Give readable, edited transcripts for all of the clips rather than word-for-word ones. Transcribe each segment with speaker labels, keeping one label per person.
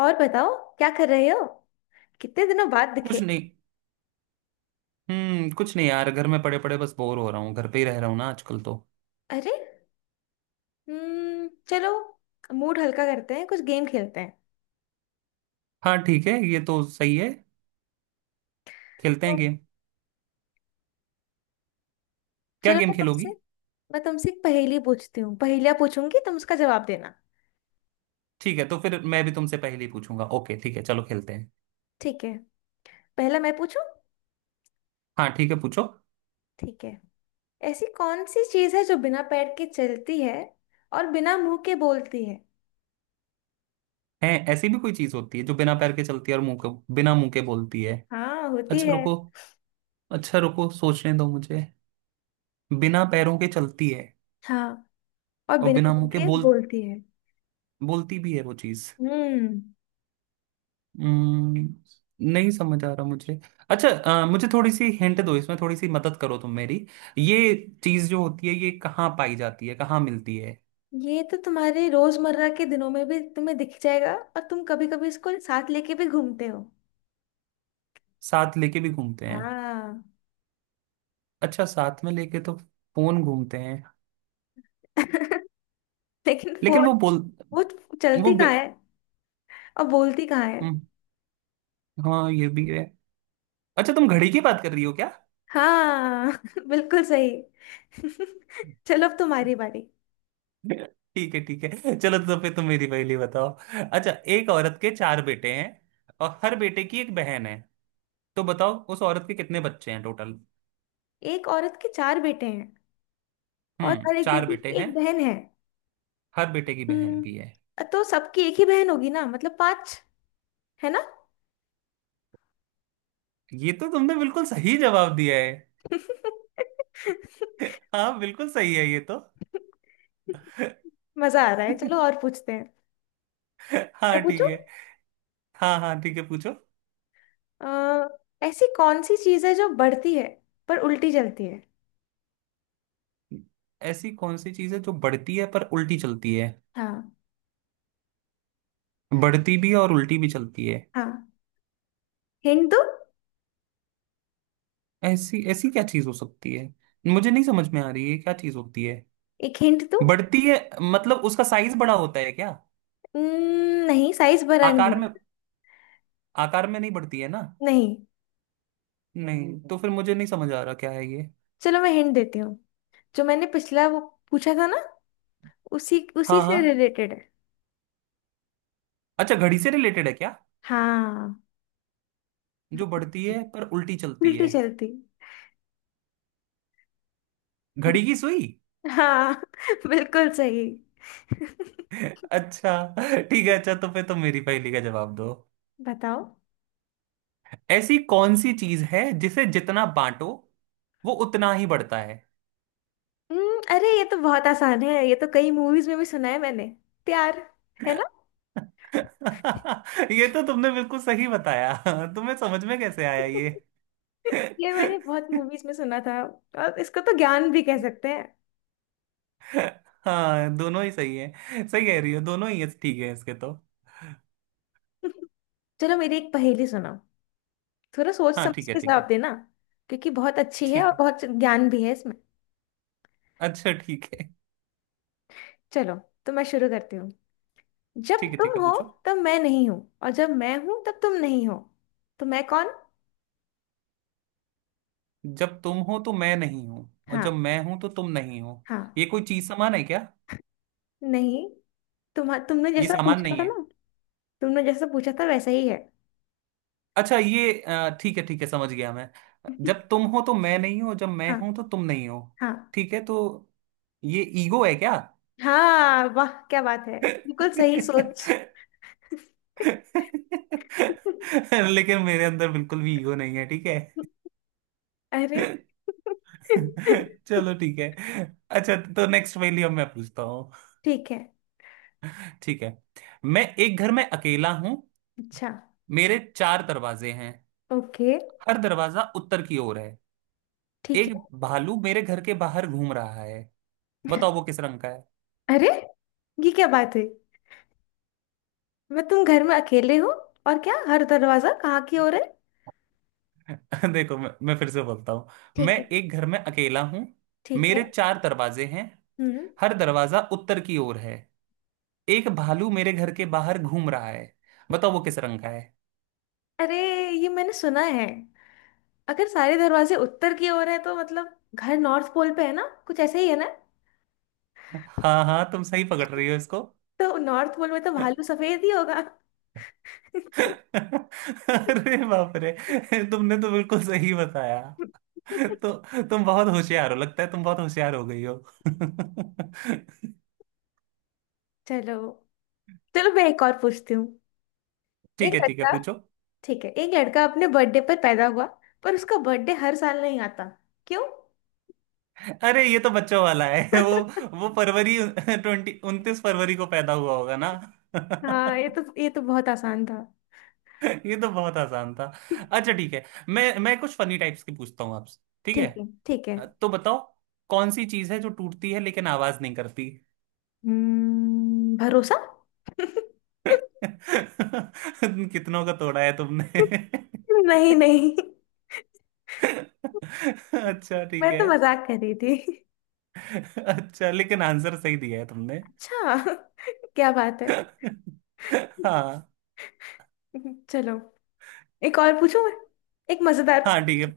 Speaker 1: और बताओ क्या कर रहे हो। कितने दिनों बाद दिखे।
Speaker 2: कुछ नहीं। कुछ नहीं यार, घर में पड़े पड़े बस बोर हो रहा हूँ। घर पे ही रह रहा हूँ ना आजकल तो।
Speaker 1: अरे, हम्म, चलो मूड हल्का करते हैं, कुछ गेम खेलते हैं।
Speaker 2: हाँ ठीक है, ये तो सही है। खेलते हैं
Speaker 1: तो
Speaker 2: गेम। क्या
Speaker 1: चलो
Speaker 2: गेम
Speaker 1: मैं तुमसे
Speaker 2: खेलोगी?
Speaker 1: मैं तुमसे एक पहेली पूछती हूँ। पहेलियाँ पूछूंगी, तुम उसका जवाब देना।
Speaker 2: ठीक है, तो फिर मैं भी तुमसे पहले ही पूछूंगा। ओके ठीक है, चलो खेलते हैं।
Speaker 1: ठीक है, पहला मैं पूछूं।
Speaker 2: हाँ ठीक है, पूछो।
Speaker 1: ठीक है, ऐसी कौन सी चीज़ है जो बिना पैर के चलती है और बिना मुंह के बोलती है।
Speaker 2: है ऐसी भी कोई चीज होती है जो बिना पैर के चलती है और मुंह के बिना मुंह के बोलती है?
Speaker 1: हाँ होती
Speaker 2: अच्छा
Speaker 1: है।
Speaker 2: रुको। अच्छा रुको, सोचने दो मुझे। बिना पैरों के चलती है
Speaker 1: हाँ, और
Speaker 2: और
Speaker 1: बिना
Speaker 2: बिना मुंह
Speaker 1: मुंह
Speaker 2: के
Speaker 1: के बोलती है।
Speaker 2: बोलती भी है वो चीज।
Speaker 1: हम्म।
Speaker 2: हम्म, नहीं समझ आ रहा मुझे। अच्छा, मुझे थोड़ी सी हिंट दो, इसमें थोड़ी सी मदद करो तुम मेरी। ये चीज जो होती है, ये कहाँ पाई जाती है, कहाँ मिलती है?
Speaker 1: ये तो तुम्हारे रोजमर्रा के दिनों में भी तुम्हें दिख जाएगा, और तुम कभी कभी इसको साथ लेके भी घूमते हो।
Speaker 2: साथ लेके भी घूमते हैं?
Speaker 1: हाँ।
Speaker 2: अच्छा, साथ में लेके तो फोन घूमते हैं।
Speaker 1: लेकिन
Speaker 2: लेकिन वो
Speaker 1: फोन
Speaker 2: बोल
Speaker 1: वो
Speaker 2: वो
Speaker 1: चलती कहाँ
Speaker 2: बे...
Speaker 1: है और बोलती कहाँ है।
Speaker 2: हम्म, हाँ ये भी है। अच्छा, तुम घड़ी की बात कर रही हो क्या?
Speaker 1: हाँ। बिल्कुल सही। चलो अब तुम्हारी बारी।
Speaker 2: ठीक है ठीक है, चलो तो फिर तुम मेरी पहली बताओ। अच्छा, एक औरत के चार बेटे हैं और हर बेटे की एक बहन है। तो बताओ उस औरत के कितने बच्चे हैं टोटल?
Speaker 1: एक औरत के चार बेटे हैं और
Speaker 2: हम्म,
Speaker 1: हर एक
Speaker 2: चार
Speaker 1: बेटी
Speaker 2: बेटे
Speaker 1: की
Speaker 2: हैं।
Speaker 1: एक बहन है।
Speaker 2: हर बेटे की बहन भी है।
Speaker 1: हम्म। तो सबकी एक ही बहन होगी ना, मतलब पांच। है ना।
Speaker 2: ये तो तुमने बिल्कुल सही जवाब दिया है। हाँ बिल्कुल सही है ये तो।
Speaker 1: मजा आ रहा है, चलो और पूछते हैं। मैं
Speaker 2: हाँ ठीक
Speaker 1: पूछूं।
Speaker 2: है। हाँ हाँ ठीक है, पूछो।
Speaker 1: अ, ऐसी कौन सी चीज है जो बढ़ती है पर उल्टी जलती है।
Speaker 2: ऐसी कौन सी चीज है जो बढ़ती है पर उल्टी चलती है?
Speaker 1: हाँ।
Speaker 2: बढ़ती भी है और उल्टी भी चलती है।
Speaker 1: हाँ हिंट दो।
Speaker 2: ऐसी ऐसी क्या चीज हो सकती है? मुझे नहीं समझ में आ रही है क्या चीज होती है।
Speaker 1: एक हिंट दो।
Speaker 2: बढ़ती है मतलब उसका साइज बड़ा होता है क्या?
Speaker 1: नहीं, साइज भरा नहीं
Speaker 2: आकार
Speaker 1: है।
Speaker 2: में? आकार में नहीं बढ़ती है ना?
Speaker 1: नहीं।
Speaker 2: नहीं, तो फिर मुझे नहीं समझ आ रहा क्या है ये।
Speaker 1: चलो मैं हिंट देती हूँ। जो मैंने पिछला वो पूछा था ना, उसी उसी
Speaker 2: हाँ हाँ।
Speaker 1: से रिलेटेड है।
Speaker 2: अच्छा, घड़ी से रिलेटेड है क्या?
Speaker 1: हाँ।
Speaker 2: जो बढ़ती है पर उल्टी चलती
Speaker 1: उल्टी
Speaker 2: है।
Speaker 1: चलती।
Speaker 2: घड़ी की
Speaker 1: हम्म,
Speaker 2: सुई।
Speaker 1: हाँ। बिल्कुल सही।
Speaker 2: अच्छा ठीक है। अच्छा, तो फिर तुम मेरी पहेली का जवाब दो।
Speaker 1: बताओ।
Speaker 2: ऐसी कौन सी चीज है जिसे जितना बांटो, वो उतना ही बढ़ता है?
Speaker 1: अरे ये तो बहुत आसान है, ये तो कई मूवीज में भी सुना है मैंने। प्यार। है ना।
Speaker 2: ये तो तुमने बिल्कुल सही बताया। तुम्हें समझ में कैसे आया ये?
Speaker 1: ये मैंने बहुत मूवीज में सुना था। और इसको तो ज्ञान भी कह सकते हैं।
Speaker 2: हाँ दोनों ही सही है। सही कह रही हो, दोनों ही है। ठीक है इसके तो।
Speaker 1: चलो मेरी एक पहेली सुनाओ। थोड़ा सोच
Speaker 2: हाँ
Speaker 1: समझ
Speaker 2: ठीक है
Speaker 1: के
Speaker 2: ठीक
Speaker 1: जवाब
Speaker 2: है।
Speaker 1: देना, क्योंकि बहुत अच्छी है और
Speaker 2: ठीक है।
Speaker 1: बहुत ज्ञान भी है इसमें।
Speaker 2: अच्छा ठीक है।
Speaker 1: चलो तो मैं शुरू करती हूँ। जब
Speaker 2: ठीक है ठीक
Speaker 1: तुम
Speaker 2: है,
Speaker 1: हो
Speaker 2: पूछो।
Speaker 1: तब मैं नहीं हूँ, और जब मैं हूँ तब तुम नहीं हो। तो मैं कौन।
Speaker 2: जब तुम हो तो मैं नहीं हूं, और जब
Speaker 1: हाँ।
Speaker 2: मैं हूं तो तुम नहीं हो।
Speaker 1: हाँ।
Speaker 2: ये कोई चीज समान है क्या?
Speaker 1: नहीं। तुमने
Speaker 2: ये
Speaker 1: जैसा
Speaker 2: सामान
Speaker 1: पूछा
Speaker 2: नहीं
Speaker 1: था
Speaker 2: है।
Speaker 1: ना, तुमने जैसा पूछा था वैसा ही है।
Speaker 2: अच्छा ठीक है ठीक है, समझ गया मैं। जब तुम हो तो मैं नहीं हूं, और जब मैं
Speaker 1: हाँ।
Speaker 2: हूं तो तुम नहीं हो।
Speaker 1: हाँ।
Speaker 2: ठीक है तो ये ईगो है क्या?
Speaker 1: हाँ, वाह क्या बात है, बिल्कुल सही सोच।
Speaker 2: लेकिन मेरे अंदर बिल्कुल भी ईगो नहीं है, ठीक है।
Speaker 1: अरे।
Speaker 2: चलो ठीक है। अच्छा तो नेक्स्ट पहेली अब मैं पूछता हूँ।
Speaker 1: ठीक है,
Speaker 2: ठीक है। मैं एक घर में अकेला हूं।
Speaker 1: अच्छा।
Speaker 2: मेरे चार दरवाजे हैं।
Speaker 1: ओके।
Speaker 2: हर दरवाजा उत्तर की ओर है।
Speaker 1: ठीक
Speaker 2: एक
Speaker 1: है।
Speaker 2: भालू मेरे घर के बाहर घूम रहा है। बताओ वो किस रंग का
Speaker 1: अरे ये क्या बात है। मैं, तुम घर में अकेले हो और क्या हर दरवाजा कहाँ की ओर है।
Speaker 2: है? देखो, मैं फिर से बोलता हूँ। मैं
Speaker 1: ठीक है,
Speaker 2: एक घर में अकेला हूँ।
Speaker 1: ठीक है।
Speaker 2: मेरे चार दरवाजे हैं।
Speaker 1: हम्म।
Speaker 2: हर दरवाजा उत्तर की ओर है। एक भालू मेरे घर के बाहर घूम रहा है। बताओ वो किस रंग का है?
Speaker 1: अरे ये मैंने सुना है। अगर सारे दरवाजे उत्तर की ओर है तो मतलब घर नॉर्थ पोल पे है ना, कुछ ऐसा ही है ना।
Speaker 2: हाँ हाँ तुम सही पकड़ रही हो इसको।
Speaker 1: तो नॉर्थ पोल में तो भालू सफेद ही होगा।
Speaker 2: अरे बाप रे, तुमने तो बिल्कुल सही बताया। तो तुम बहुत होशियार हो, लगता है तुम बहुत होशियार हो गई हो।
Speaker 1: चलो, चलो मैं एक और पूछती हूँ।
Speaker 2: ठीक
Speaker 1: एक
Speaker 2: है ठीक है,
Speaker 1: लड़का,
Speaker 2: पूछो।
Speaker 1: ठीक है, एक लड़का अपने बर्थडे पर पैदा हुआ पर उसका बर्थडे हर साल नहीं आता। क्यों।
Speaker 2: अरे ये तो बच्चों वाला है। वो फरवरी ट्वेंटी 29 फरवरी को पैदा हुआ होगा ना।
Speaker 1: हाँ, ये तो बहुत आसान था।
Speaker 2: ये तो बहुत आसान था। अच्छा ठीक है, मैं कुछ फनी टाइप्स की पूछता हूँ आपसे, ठीक है।
Speaker 1: ठीक है, ठीक है।
Speaker 2: तो बताओ, कौन सी चीज है जो टूटती है लेकिन आवाज नहीं करती?
Speaker 1: भरोसा।
Speaker 2: कितनों का तोड़ा है तुमने?
Speaker 1: नहीं नहीं,
Speaker 2: अच्छा
Speaker 1: मैं
Speaker 2: ठीक है।
Speaker 1: तो मजाक कर रही थी।
Speaker 2: अच्छा लेकिन आंसर सही दिया है तुमने।
Speaker 1: अच्छा। क्या बात है।
Speaker 2: हाँ।
Speaker 1: चलो एक और पूछूं मैं, एक मजेदार।
Speaker 2: हाँ ठीक है।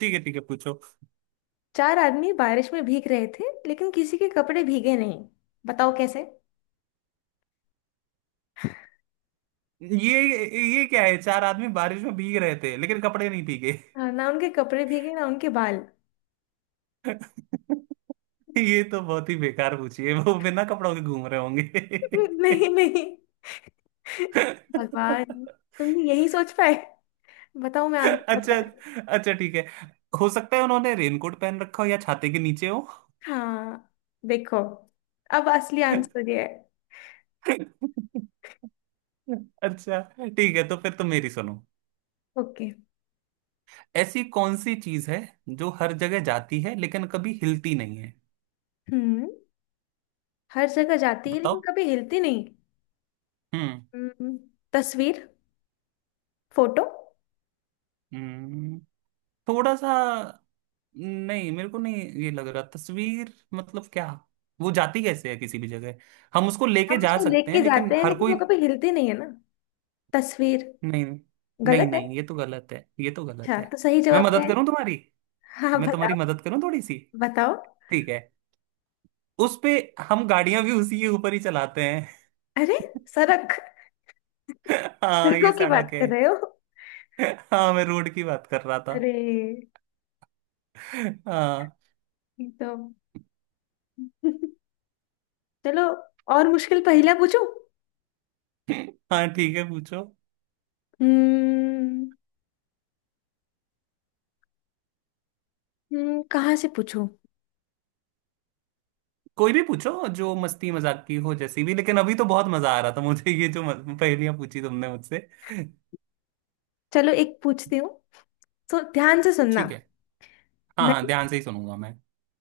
Speaker 2: ठीक है ठीक है, पूछो।
Speaker 1: चार आदमी बारिश में भीग रहे थे लेकिन किसी के कपड़े भीगे नहीं। बताओ कैसे।
Speaker 2: ये ये क्या है? चार आदमी बारिश में भीग रहे थे लेकिन कपड़े नहीं भीगे।
Speaker 1: हाँ, ना उनके कपड़े भीगे ना उनके बाल।
Speaker 2: ये तो बहुत ही बेकार पूछी है, वो बिना कपड़ों के घूम रहे होंगे।
Speaker 1: नहीं नहीं, भगवान, तुम यही सोच पाए। बताओ, मैं आंसर
Speaker 2: अच्छा।
Speaker 1: बताती हूँ।
Speaker 2: अच्छा ठीक है। हो सकता है उन्होंने रेनकोट पहन रखा हो, या छाते के नीचे हो।
Speaker 1: हाँ। देखो, अब असली आंसर ये है।
Speaker 2: अच्छा ठीक है, तो फिर तुम मेरी सुनो।
Speaker 1: ओके।
Speaker 2: ऐसी कौन सी चीज है जो हर जगह जाती है लेकिन कभी हिलती नहीं है?
Speaker 1: हम्म। हर जगह जाती है लेकिन
Speaker 2: बताओ।
Speaker 1: कभी हिलती नहीं।
Speaker 2: हम्म।
Speaker 1: हम्म, तस्वीर, फोटो।
Speaker 2: हम्म, थोड़ा सा। नहीं मेरे को नहीं ये लग रहा तस्वीर मतलब क्या, वो जाती कैसे है किसी भी जगह? हम उसको लेके
Speaker 1: हम
Speaker 2: जा
Speaker 1: उसको
Speaker 2: सकते हैं,
Speaker 1: लेके
Speaker 2: लेकिन
Speaker 1: जाते हैं
Speaker 2: हर
Speaker 1: लेकिन
Speaker 2: कोई
Speaker 1: वो कभी हिलती नहीं है ना, तस्वीर।
Speaker 2: नहीं। नहीं
Speaker 1: गलत है।
Speaker 2: नहीं, ये तो गलत है, ये तो गलत
Speaker 1: अच्छा
Speaker 2: है।
Speaker 1: तो सही
Speaker 2: मैं
Speaker 1: जवाब क्या
Speaker 2: मदद
Speaker 1: है।
Speaker 2: करूं तुम्हारी?
Speaker 1: हाँ
Speaker 2: मैं तुम्हारी
Speaker 1: बताओ।
Speaker 2: मदद करूं थोड़ी सी?
Speaker 1: बताओ।
Speaker 2: ठीक है। उस पे हम गाड़ियां भी उसी के ऊपर ही चलाते हैं।
Speaker 1: अरे, सड़क।
Speaker 2: हाँ ये
Speaker 1: सड़कों की
Speaker 2: सड़क
Speaker 1: बात
Speaker 2: है।
Speaker 1: कर रहे हो।
Speaker 2: हाँ मैं रोड की बात कर रहा था।
Speaker 1: अरे,
Speaker 2: हाँ।
Speaker 1: एकदम। चलो और मुश्किल पहला पूछूं।
Speaker 2: हाँ ठीक है, पूछो।
Speaker 1: हम्म कहाँ से पूछूं।
Speaker 2: कोई भी पूछो जो मस्ती मजाक की हो, जैसी भी, लेकिन अभी तो बहुत मजा आ रहा था मुझे ये जो पहेलियां पूछी तुमने मुझसे।
Speaker 1: चलो एक पूछती हूँ, तो ध्यान से सुनना।
Speaker 2: ठीक है। हाँ
Speaker 1: मैं,
Speaker 2: हाँ ध्यान से ही सुनूंगा मैं।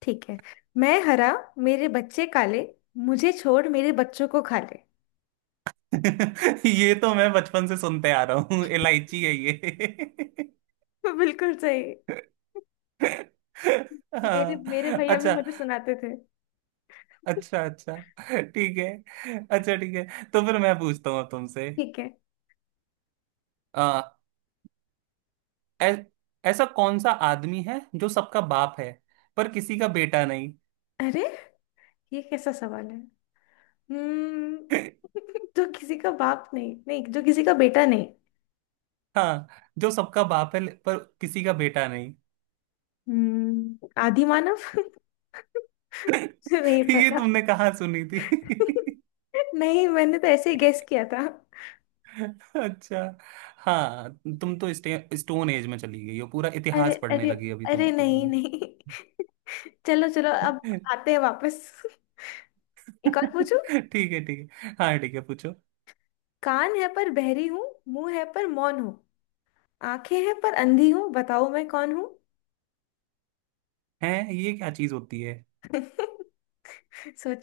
Speaker 1: ठीक है, मैं हरा, मेरे बच्चे काले, मुझे छोड़ मेरे बच्चों को खा ले।
Speaker 2: ये तो मैं बचपन से सुनते आ रहा हूँ, इलायची है ये।
Speaker 1: बिल्कुल सही। मेरे मेरे
Speaker 2: हाँ।
Speaker 1: भैया भी
Speaker 2: अच्छा।
Speaker 1: मुझे सुनाते थे।
Speaker 2: अच्छा अच्छा। ठीक है अच्छा ठीक है, तो फिर मैं पूछता हूँ अब तुमसे।
Speaker 1: ठीक है।
Speaker 2: ऐ, ऐसा कौन सा आदमी है जो सबका बाप है पर किसी का बेटा नहीं?
Speaker 1: अरे ये कैसा सवाल है। हम्म। जो किसी का बाप नहीं, नहीं, जो किसी का बेटा नहीं।
Speaker 2: हाँ, जो सबका बाप है पर किसी का बेटा नहीं।
Speaker 1: हम्म, आदि मानव। नहीं
Speaker 2: ये
Speaker 1: पता।
Speaker 2: तुमने कहाँ सुनी थी?
Speaker 1: नहीं, मैंने तो ऐसे ही गेस किया था।
Speaker 2: अच्छा। हाँ, तुम तो स्टोन एज में चली गई हो, पूरा
Speaker 1: अरे
Speaker 2: इतिहास पढ़ने
Speaker 1: अरे,
Speaker 2: लगी अभी तुम
Speaker 1: अरे
Speaker 2: तो
Speaker 1: नहीं
Speaker 2: तुम।
Speaker 1: नहीं। चलो, चलो अब आते हैं वापस। एक और पूछू।
Speaker 2: ठीक है ठीक है। हाँ ठीक है, पूछो।
Speaker 1: कान है पर बहरी हूँ, मुंह है पर मौन हूँ, आंखें हैं पर अंधी हूँ, बताओ मैं कौन हूँ।
Speaker 2: हैं, ये क्या चीज होती है?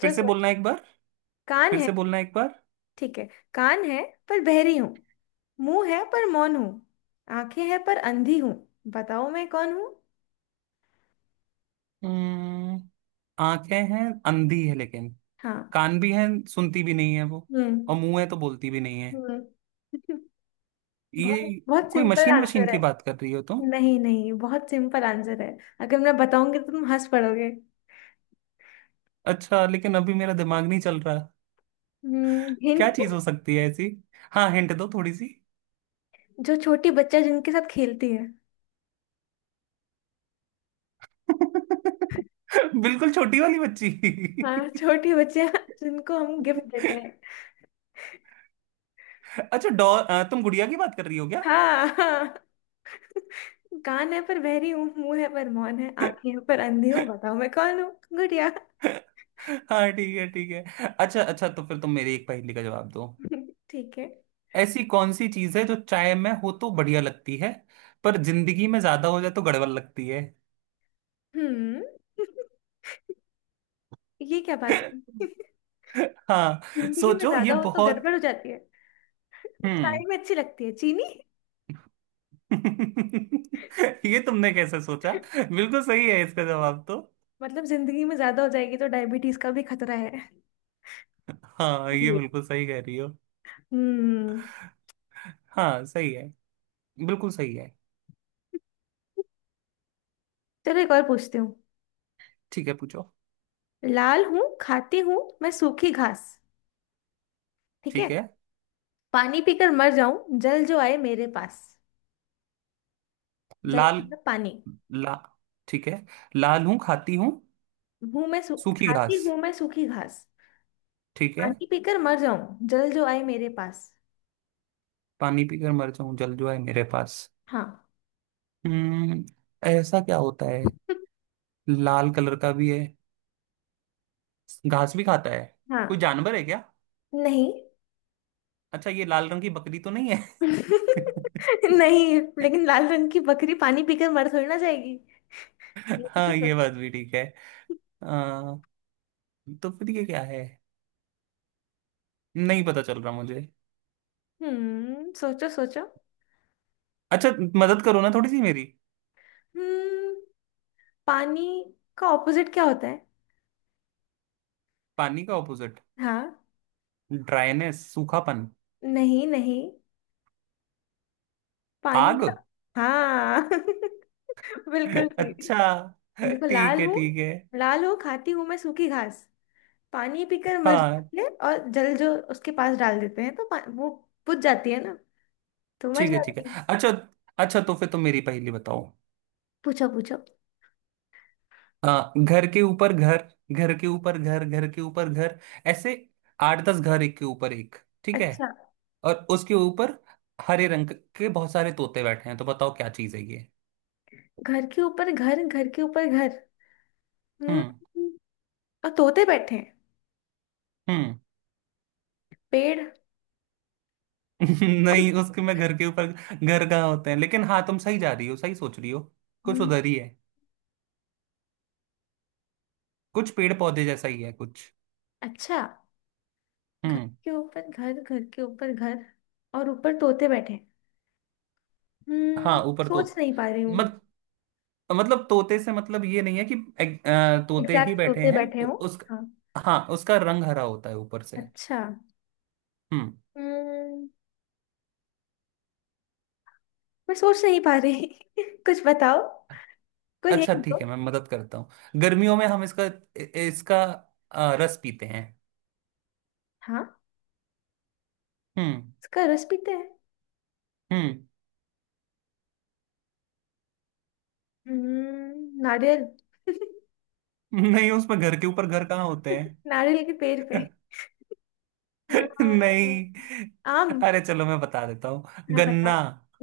Speaker 2: फिर से बोलना
Speaker 1: सोचो।
Speaker 2: एक बार।
Speaker 1: कान
Speaker 2: फिर
Speaker 1: है,
Speaker 2: से बोलना एक बार।
Speaker 1: ठीक है, कान है पर बहरी हूँ, मुंह है पर मौन हूँ, आंखें हैं पर अंधी हूँ, बताओ मैं कौन हूँ।
Speaker 2: हम्म, आंखें हैं, अंधी है लेकिन
Speaker 1: हाँ।
Speaker 2: कान भी है, सुनती भी नहीं है वो।
Speaker 1: हम्म।
Speaker 2: और मुंह है तो बोलती भी नहीं है।
Speaker 1: हम्म।
Speaker 2: ये
Speaker 1: बहुत बहुत
Speaker 2: कोई
Speaker 1: सिंपल
Speaker 2: मशीन वशीन
Speaker 1: आंसर
Speaker 2: की
Speaker 1: है।
Speaker 2: बात कर रही हो तुम?
Speaker 1: नहीं नहीं, बहुत सिंपल आंसर है, अगर मैं बताऊंगी तो तुम हंस पड़ोगे।
Speaker 2: अच्छा, लेकिन अभी मेरा दिमाग नहीं चल रहा।
Speaker 1: हिंट।
Speaker 2: क्या चीज हो सकती है ऐसी? हाँ हिंट दो थोड़ी सी।
Speaker 1: जो छोटी बच्चा जिनके साथ खेलती है।
Speaker 2: बिल्कुल छोटी वाली बच्ची?
Speaker 1: हाँ, छोटी बच्चे जिनको हम गिफ्ट देते हैं।
Speaker 2: अच्छा तुम गुड़िया की बात कर रही हो क्या?
Speaker 1: हाँ हाँ। कान है पर बहरी हूँ, मुंह है पर मौन है, आंखें हैं पर अंधी हूँ, बताओ मैं कौन हूँ। गुड़िया।
Speaker 2: हाँ ठीक है ठीक है। अच्छा अच्छा, तो फिर तुम मेरी एक पहेली का जवाब दो।
Speaker 1: ठीक है।
Speaker 2: ऐसी कौन सी चीज है जो चाय में हो तो बढ़िया लगती है, पर जिंदगी में ज्यादा हो जाए तो गड़बड़ लगती है?
Speaker 1: हम्म, ये क्या बात है।
Speaker 2: हाँ
Speaker 1: जिंदगी में
Speaker 2: सोचो, ये
Speaker 1: ज्यादा हो तो
Speaker 2: बहुत।
Speaker 1: गड़बड़ हो जाती है। चाय
Speaker 2: हम्म।
Speaker 1: में अच्छी लगती है, चीनी।
Speaker 2: ये तुमने कैसे सोचा, बिल्कुल सही है इसका जवाब तो।
Speaker 1: मतलब जिंदगी में ज्यादा हो जाएगी तो डायबिटीज का भी खतरा है।
Speaker 2: हाँ ये
Speaker 1: ये।
Speaker 2: बिल्कुल सही कह रही हो।
Speaker 1: हम्म।
Speaker 2: हाँ सही है, बिल्कुल सही है।
Speaker 1: चलो एक और पूछती हूँ।
Speaker 2: ठीक है पूछो।
Speaker 1: लाल हूँ खाती हूँ मैं सूखी घास। ठीक है।
Speaker 2: ठीक है।
Speaker 1: पानी पीकर मर जाऊं जल जो आए मेरे पास। जल
Speaker 2: लाल
Speaker 1: मतलब पानी।
Speaker 2: ला ठीक है। लाल हूं, खाती हूँ
Speaker 1: हूँ
Speaker 2: सूखी
Speaker 1: खाती
Speaker 2: घास।
Speaker 1: हूँ मैं सूखी घास।
Speaker 2: ठीक है।
Speaker 1: पानी पीकर मर जाऊं जल जो आए मेरे पास।
Speaker 2: पानी पीकर मर जाऊं जल जो है मेरे पास।
Speaker 1: हाँ।
Speaker 2: हम्म। ऐसा क्या होता है? लाल कलर का भी है, घास भी खाता है। कोई
Speaker 1: हाँ।
Speaker 2: जानवर है क्या?
Speaker 1: नहीं।
Speaker 2: अच्छा ये लाल रंग की बकरी तो नहीं है?
Speaker 1: नहीं, लेकिन लाल रंग की बकरी पानी पीकर मर थोड़ी ना जाएगी। ये भी तो
Speaker 2: हाँ ये
Speaker 1: सोचो।
Speaker 2: बात भी ठीक है। आ, तो फिर ये क्या है, नहीं पता चल रहा मुझे।
Speaker 1: हम्म, सोचो सोचो।
Speaker 2: अच्छा मदद करो ना थोड़ी सी मेरी।
Speaker 1: हम्म, पानी का ऑपोजिट क्या होता है।
Speaker 2: पानी का ऑपोजिट?
Speaker 1: हाँ।
Speaker 2: ड्राइनेस, सूखापन।
Speaker 1: नहीं नहीं, पानी
Speaker 2: आग।
Speaker 1: का। हाँ। बिल्कुल सही।
Speaker 2: अच्छा
Speaker 1: देखो,
Speaker 2: ठीक
Speaker 1: लाल
Speaker 2: है
Speaker 1: हूँ,
Speaker 2: ठीक है।
Speaker 1: लाल हूँ खाती हूँ मैं सूखी घास, पानी पीकर मर
Speaker 2: हाँ
Speaker 1: जाती है, और जल जो उसके पास डाल देते हैं तो वो बुझ जाती है ना, तो मर
Speaker 2: ठीक है ठीक
Speaker 1: जाती है।
Speaker 2: है। अच्छा अच्छा, तो फिर तुम मेरी पहेली बताओ।
Speaker 1: पूछो पूछो।
Speaker 2: हाँ, घर के ऊपर घर, घर के ऊपर घर, घर के ऊपर घर, ऐसे आठ दस घर एक के ऊपर एक, ठीक है?
Speaker 1: अच्छा।
Speaker 2: और उसके ऊपर हरे रंग के बहुत सारे तोते बैठे हैं। तो बताओ क्या चीज है ये?
Speaker 1: घर के ऊपर घर, घर के ऊपर घर। हम्म,
Speaker 2: हम्म।
Speaker 1: और तोते बैठे हैं,
Speaker 2: हम्म।
Speaker 1: पेड़।
Speaker 2: नहीं उसके, मैं घर के ऊपर घर कहाँ होते हैं, लेकिन हाँ तुम सही जा रही हो, सही सोच रही हो। कुछ
Speaker 1: हम्म,
Speaker 2: उधर ही है, कुछ पेड़ पौधे जैसा ही है कुछ।
Speaker 1: अच्छा। घर
Speaker 2: हम्म।
Speaker 1: के ऊपर घर, घर के ऊपर घर, और ऊपर तोते बैठे हैं।
Speaker 2: हाँ
Speaker 1: हम्म,
Speaker 2: ऊपर तो
Speaker 1: सोच नहीं पा रही हूँ।
Speaker 2: मत मतलब तोते से मतलब ये नहीं है कि तोते ही
Speaker 1: एग्जैक्ट
Speaker 2: बैठे
Speaker 1: तोते
Speaker 2: हैं
Speaker 1: बैठे हो।
Speaker 2: उस।
Speaker 1: हाँ।
Speaker 2: हाँ उसका रंग हरा होता है ऊपर से।
Speaker 1: अच्छा।
Speaker 2: हम्म।
Speaker 1: हम्म। मैं सोच नहीं पा रही। कुछ बताओ, कोई
Speaker 2: अच्छा
Speaker 1: हिंट दो।
Speaker 2: ठीक है, मैं मदद करता हूँ। गर्मियों में हम इसका इसका रस पीते हैं।
Speaker 1: हाँ।
Speaker 2: हम्म।
Speaker 1: उसका रस पीते हैं।
Speaker 2: हम्म।
Speaker 1: हम्म, नारियल।
Speaker 2: नहीं उसमें घर के ऊपर घर कहाँ होते हैं?
Speaker 1: नारियल के पेड़ पे। हाँ,
Speaker 2: नहीं।
Speaker 1: आम।
Speaker 2: अरे चलो मैं बता देता हूँ।
Speaker 1: हाँ
Speaker 2: गन्ना।
Speaker 1: बताओ।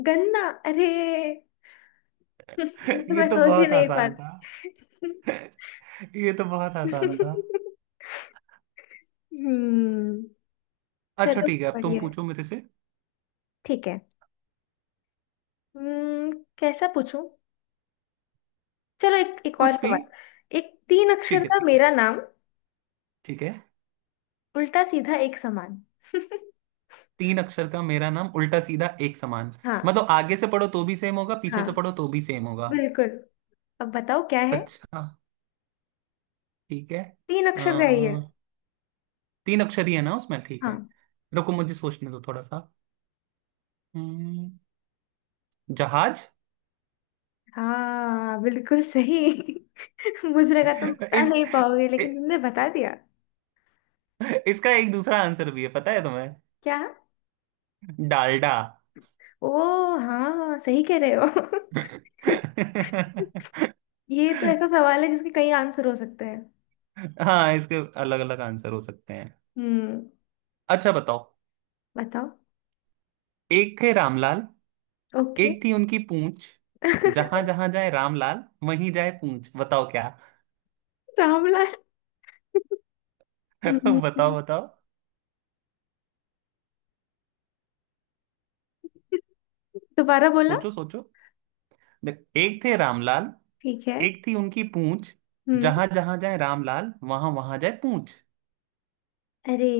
Speaker 1: गन्ना। अरे। तो
Speaker 2: ये
Speaker 1: मैं
Speaker 2: तो
Speaker 1: सोच ही
Speaker 2: बहुत
Speaker 1: नहीं पा।
Speaker 2: आसान था। ये तो बहुत आसान था।
Speaker 1: हम्म।
Speaker 2: अच्छा
Speaker 1: चलो,
Speaker 2: ठीक है, अब तुम
Speaker 1: बढ़िया है।
Speaker 2: पूछो मेरे से।
Speaker 1: ठीक है। हम्म, कैसा पूछूं। चलो एक, एक और
Speaker 2: कुछ भी।
Speaker 1: सवाल। एक तीन
Speaker 2: ठीक
Speaker 1: अक्षर
Speaker 2: है
Speaker 1: का
Speaker 2: ठीक है।
Speaker 1: मेरा नाम,
Speaker 2: ठीक है।
Speaker 1: उल्टा सीधा एक समान।
Speaker 2: तीन अक्षर का मेरा नाम, उल्टा सीधा एक समान।
Speaker 1: हाँ।
Speaker 2: मतलब आगे से पढ़ो तो भी सेम होगा, पीछे से
Speaker 1: हाँ,
Speaker 2: पढ़ो तो भी सेम होगा।
Speaker 1: बिल्कुल। अब बताओ क्या है।
Speaker 2: अच्छा ठीक है।
Speaker 1: तीन
Speaker 2: आ,
Speaker 1: अक्षर का ही है ये।
Speaker 2: तीन अक्षर ही है ना उसमें, ठीक
Speaker 1: हाँ।
Speaker 2: है। रुको मुझे सोचने दो थोड़ा सा। हम्म, जहाज।
Speaker 1: हाँ बिल्कुल सही। मुजरे का तुम बता
Speaker 2: इस
Speaker 1: नहीं पाओगे,
Speaker 2: इ,
Speaker 1: लेकिन तुमने बता दिया।
Speaker 2: इसका एक दूसरा आंसर भी है, पता है तुम्हें?
Speaker 1: क्या।
Speaker 2: डालडा।
Speaker 1: ओ, हाँ सही कह रहे हो। ये तो ऐसा सवाल है जिसके कई आंसर हो सकते हैं।
Speaker 2: हाँ इसके अलग अलग आंसर हो सकते हैं।
Speaker 1: हम्म।
Speaker 2: अच्छा बताओ।
Speaker 1: बताओ।
Speaker 2: एक थे रामलाल,
Speaker 1: ओके।
Speaker 2: एक थी उनकी पूंछ। जहां जहां जाए रामलाल, वहीं जाए पूंछ। बताओ क्या?
Speaker 1: रामलाल। हम्म,
Speaker 2: बताओ बताओ।
Speaker 1: दोबारा बोला।
Speaker 2: सोचो सोचो। देख, एक थे रामलाल,
Speaker 1: ठीक है।
Speaker 2: एक थी उनकी पूंछ।
Speaker 1: हम्म।
Speaker 2: जहां जहां जाए रामलाल वहां वहां जाए पूंछ।
Speaker 1: अरे,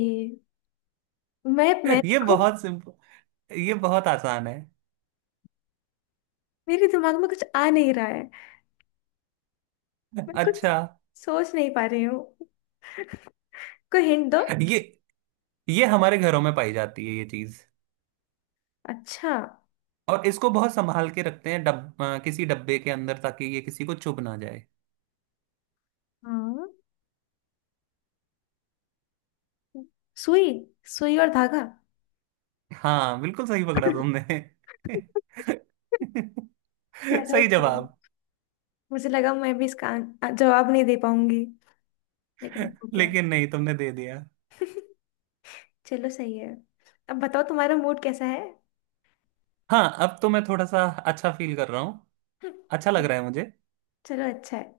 Speaker 1: मैं
Speaker 2: ये
Speaker 1: खुद,
Speaker 2: बहुत सिंपल, ये बहुत आसान है।
Speaker 1: मेरे दिमाग में कुछ आ नहीं रहा है। मैं कुछ
Speaker 2: अच्छा।
Speaker 1: सोच नहीं पा रही हूँ। कोई हिंट दो।
Speaker 2: ये ये हमारे घरों में पाई जाती है ये चीज।
Speaker 1: अच्छा।
Speaker 2: और इसको बहुत संभाल के रखते हैं किसी डब्बे के अंदर ताकि ये किसी को चुभ ना जाए।
Speaker 1: हाँ। सुई, सुई और धागा।
Speaker 2: हाँ बिल्कुल सही पकड़ा तुमने।
Speaker 1: चलो
Speaker 2: सही
Speaker 1: सही।
Speaker 2: जवाब।
Speaker 1: मुझे लगा मैं भी इसका जवाब नहीं दे पाऊंगी, लेकिन हो गया।
Speaker 2: लेकिन नहीं, तुमने दे दिया।
Speaker 1: चलो सही है। अब बताओ तुम्हारा मूड कैसा है।
Speaker 2: हाँ अब तो मैं थोड़ा सा अच्छा फील कर रहा हूँ। अच्छा लग रहा है मुझे।
Speaker 1: चलो अच्छा है।